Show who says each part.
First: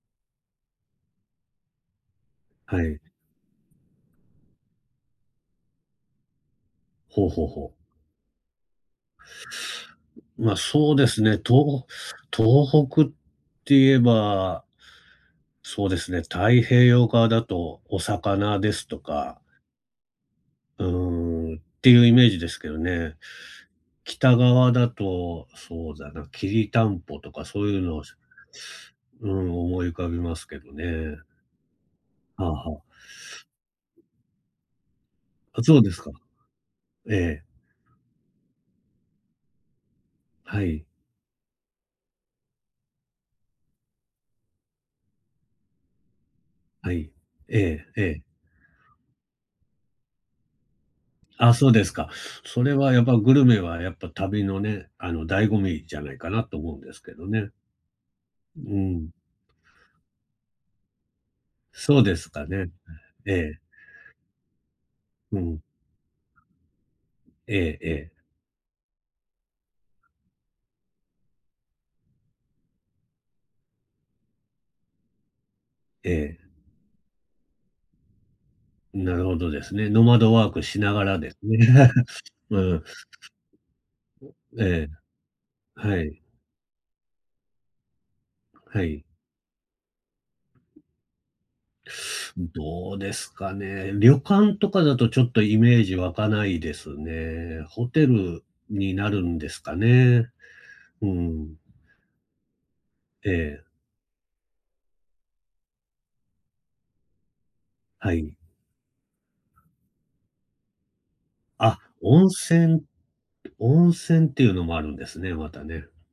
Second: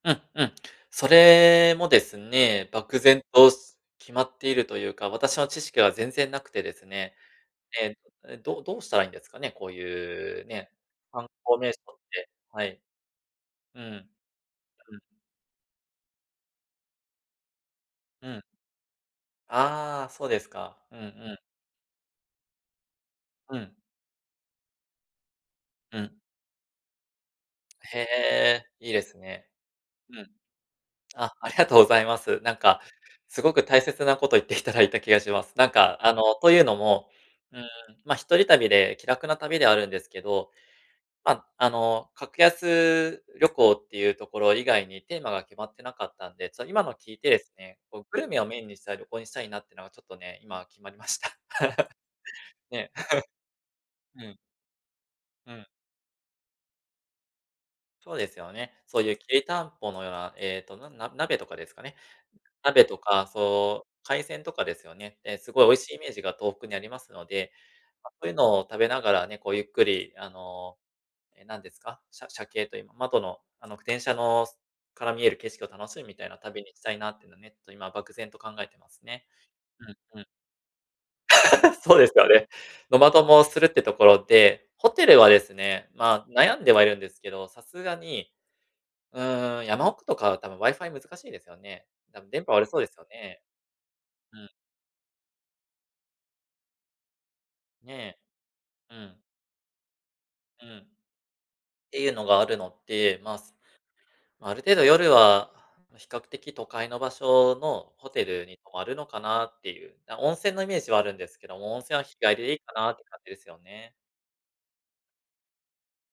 Speaker 1: うんうん。それもですね、
Speaker 2: は
Speaker 1: 漠
Speaker 2: い。
Speaker 1: 然と、す決まっているというか、私の知識は全然なくてですね、
Speaker 2: ほうほうほう。
Speaker 1: ええ、え、どどうしたらいいんですかね？こうい
Speaker 2: う
Speaker 1: う
Speaker 2: ま、
Speaker 1: ね、
Speaker 2: そうです
Speaker 1: 観
Speaker 2: ね、
Speaker 1: 光名所
Speaker 2: とう
Speaker 1: ってはい。
Speaker 2: 東北って
Speaker 1: うん。
Speaker 2: 言え
Speaker 1: う
Speaker 2: ば、
Speaker 1: ん。
Speaker 2: そうですね、太平洋側だとお
Speaker 1: うん。
Speaker 2: 魚ですとか
Speaker 1: ああ、そうですか、
Speaker 2: う
Speaker 1: うんうん。
Speaker 2: ーん、っていうイメージですけどね。
Speaker 1: うん。
Speaker 2: 北側だと、そう
Speaker 1: う
Speaker 2: だ
Speaker 1: ん。
Speaker 2: な、きりたんぽとかそういう
Speaker 1: へ
Speaker 2: の、し
Speaker 1: え、いいです
Speaker 2: うー
Speaker 1: ね。
Speaker 2: ん、思い浮か
Speaker 1: う
Speaker 2: び
Speaker 1: ん。
Speaker 2: ますけどね。
Speaker 1: あ、ありがとうございます。
Speaker 2: はあ
Speaker 1: なん
Speaker 2: はあ。
Speaker 1: か、すごく大
Speaker 2: う
Speaker 1: 切なこと言っていただいた気がします。
Speaker 2: あ、
Speaker 1: なん
Speaker 2: そうで
Speaker 1: か、
Speaker 2: すか。
Speaker 1: あの、というのも、
Speaker 2: ええ。
Speaker 1: うーん、ま、一人旅で気楽な旅ではあるんですけど、
Speaker 2: はい。
Speaker 1: ま、あの、格安旅行っていうところ以外にテーマが決まってなかったんで、そ、今
Speaker 2: は
Speaker 1: の
Speaker 2: い。
Speaker 1: 聞いてです
Speaker 2: え
Speaker 1: ね、
Speaker 2: え、
Speaker 1: こ
Speaker 2: え
Speaker 1: う
Speaker 2: え。
Speaker 1: グルメをメインにした旅行にしたいなってのがちょっとね、今決まりました。
Speaker 2: あ、そうですか。それ
Speaker 1: ね。
Speaker 2: はやっぱグルメはやっ ぱ
Speaker 1: うん。
Speaker 2: 旅のね、あの、醍
Speaker 1: う
Speaker 2: 醐
Speaker 1: ん。
Speaker 2: 味じゃないかなと思うんですけどね。
Speaker 1: そうですよ
Speaker 2: う
Speaker 1: ね、そう
Speaker 2: ん。
Speaker 1: いうきりたんぽのような、ええと、なんな鍋とかですかね？
Speaker 2: そうですかね。
Speaker 1: 鍋とか、
Speaker 2: ええ、ええ。
Speaker 1: そう、海鮮とかですよね。ええ、
Speaker 2: う
Speaker 1: す
Speaker 2: ん。
Speaker 1: ごい美味しいイメージが東北にありますので、
Speaker 2: えええ
Speaker 1: ま、
Speaker 2: え。
Speaker 1: そういうのを食べながらね、こうゆっくりあの、ええなんですか、しゃしゃけいという、ま窓のあの、く電車のすから見える景色を楽しむ、みたいな
Speaker 2: ええ。
Speaker 1: 旅にしたいなっていうのね、と今漠然と考えてま
Speaker 2: う
Speaker 1: す
Speaker 2: なる
Speaker 1: ね。
Speaker 2: ほどですね。ノ
Speaker 1: う
Speaker 2: マ
Speaker 1: んうん。
Speaker 2: ドワークしながらですね、
Speaker 1: そうですよ ね。
Speaker 2: ううん。
Speaker 1: ノマドもするってところ
Speaker 2: う
Speaker 1: で、
Speaker 2: ええ、
Speaker 1: ホテルはですね、
Speaker 2: はい。
Speaker 1: まあ、悩んではいるんですけど、さすがに、
Speaker 2: はい。
Speaker 1: うーん、山奥とかはたぶん WiFi 難しいですよね？たぶん電
Speaker 2: ん、
Speaker 1: 波悪そうで
Speaker 2: ど
Speaker 1: す
Speaker 2: う
Speaker 1: よ
Speaker 2: です
Speaker 1: ね。
Speaker 2: かね。旅
Speaker 1: うん。
Speaker 2: 館とかだとちょっとイメージ湧かないですね。ホテ
Speaker 1: ね、
Speaker 2: ルに
Speaker 1: う
Speaker 2: な
Speaker 1: ん。
Speaker 2: るんですかね。
Speaker 1: うん。
Speaker 2: うーん。
Speaker 1: ていうのがあるのって、まあ、す
Speaker 2: ええ。
Speaker 1: ある程度夜は、比較的都会の場所のホ
Speaker 2: は
Speaker 1: テ
Speaker 2: い。
Speaker 1: ルに泊まるのかなっていう、な、温泉のイメージはあるんですけども、
Speaker 2: あ、
Speaker 1: 温泉は日
Speaker 2: 温
Speaker 1: 帰りでいいか
Speaker 2: 泉
Speaker 1: なって感じですよ
Speaker 2: 温
Speaker 1: ね。
Speaker 2: 泉っていうのもあるんですね、またね。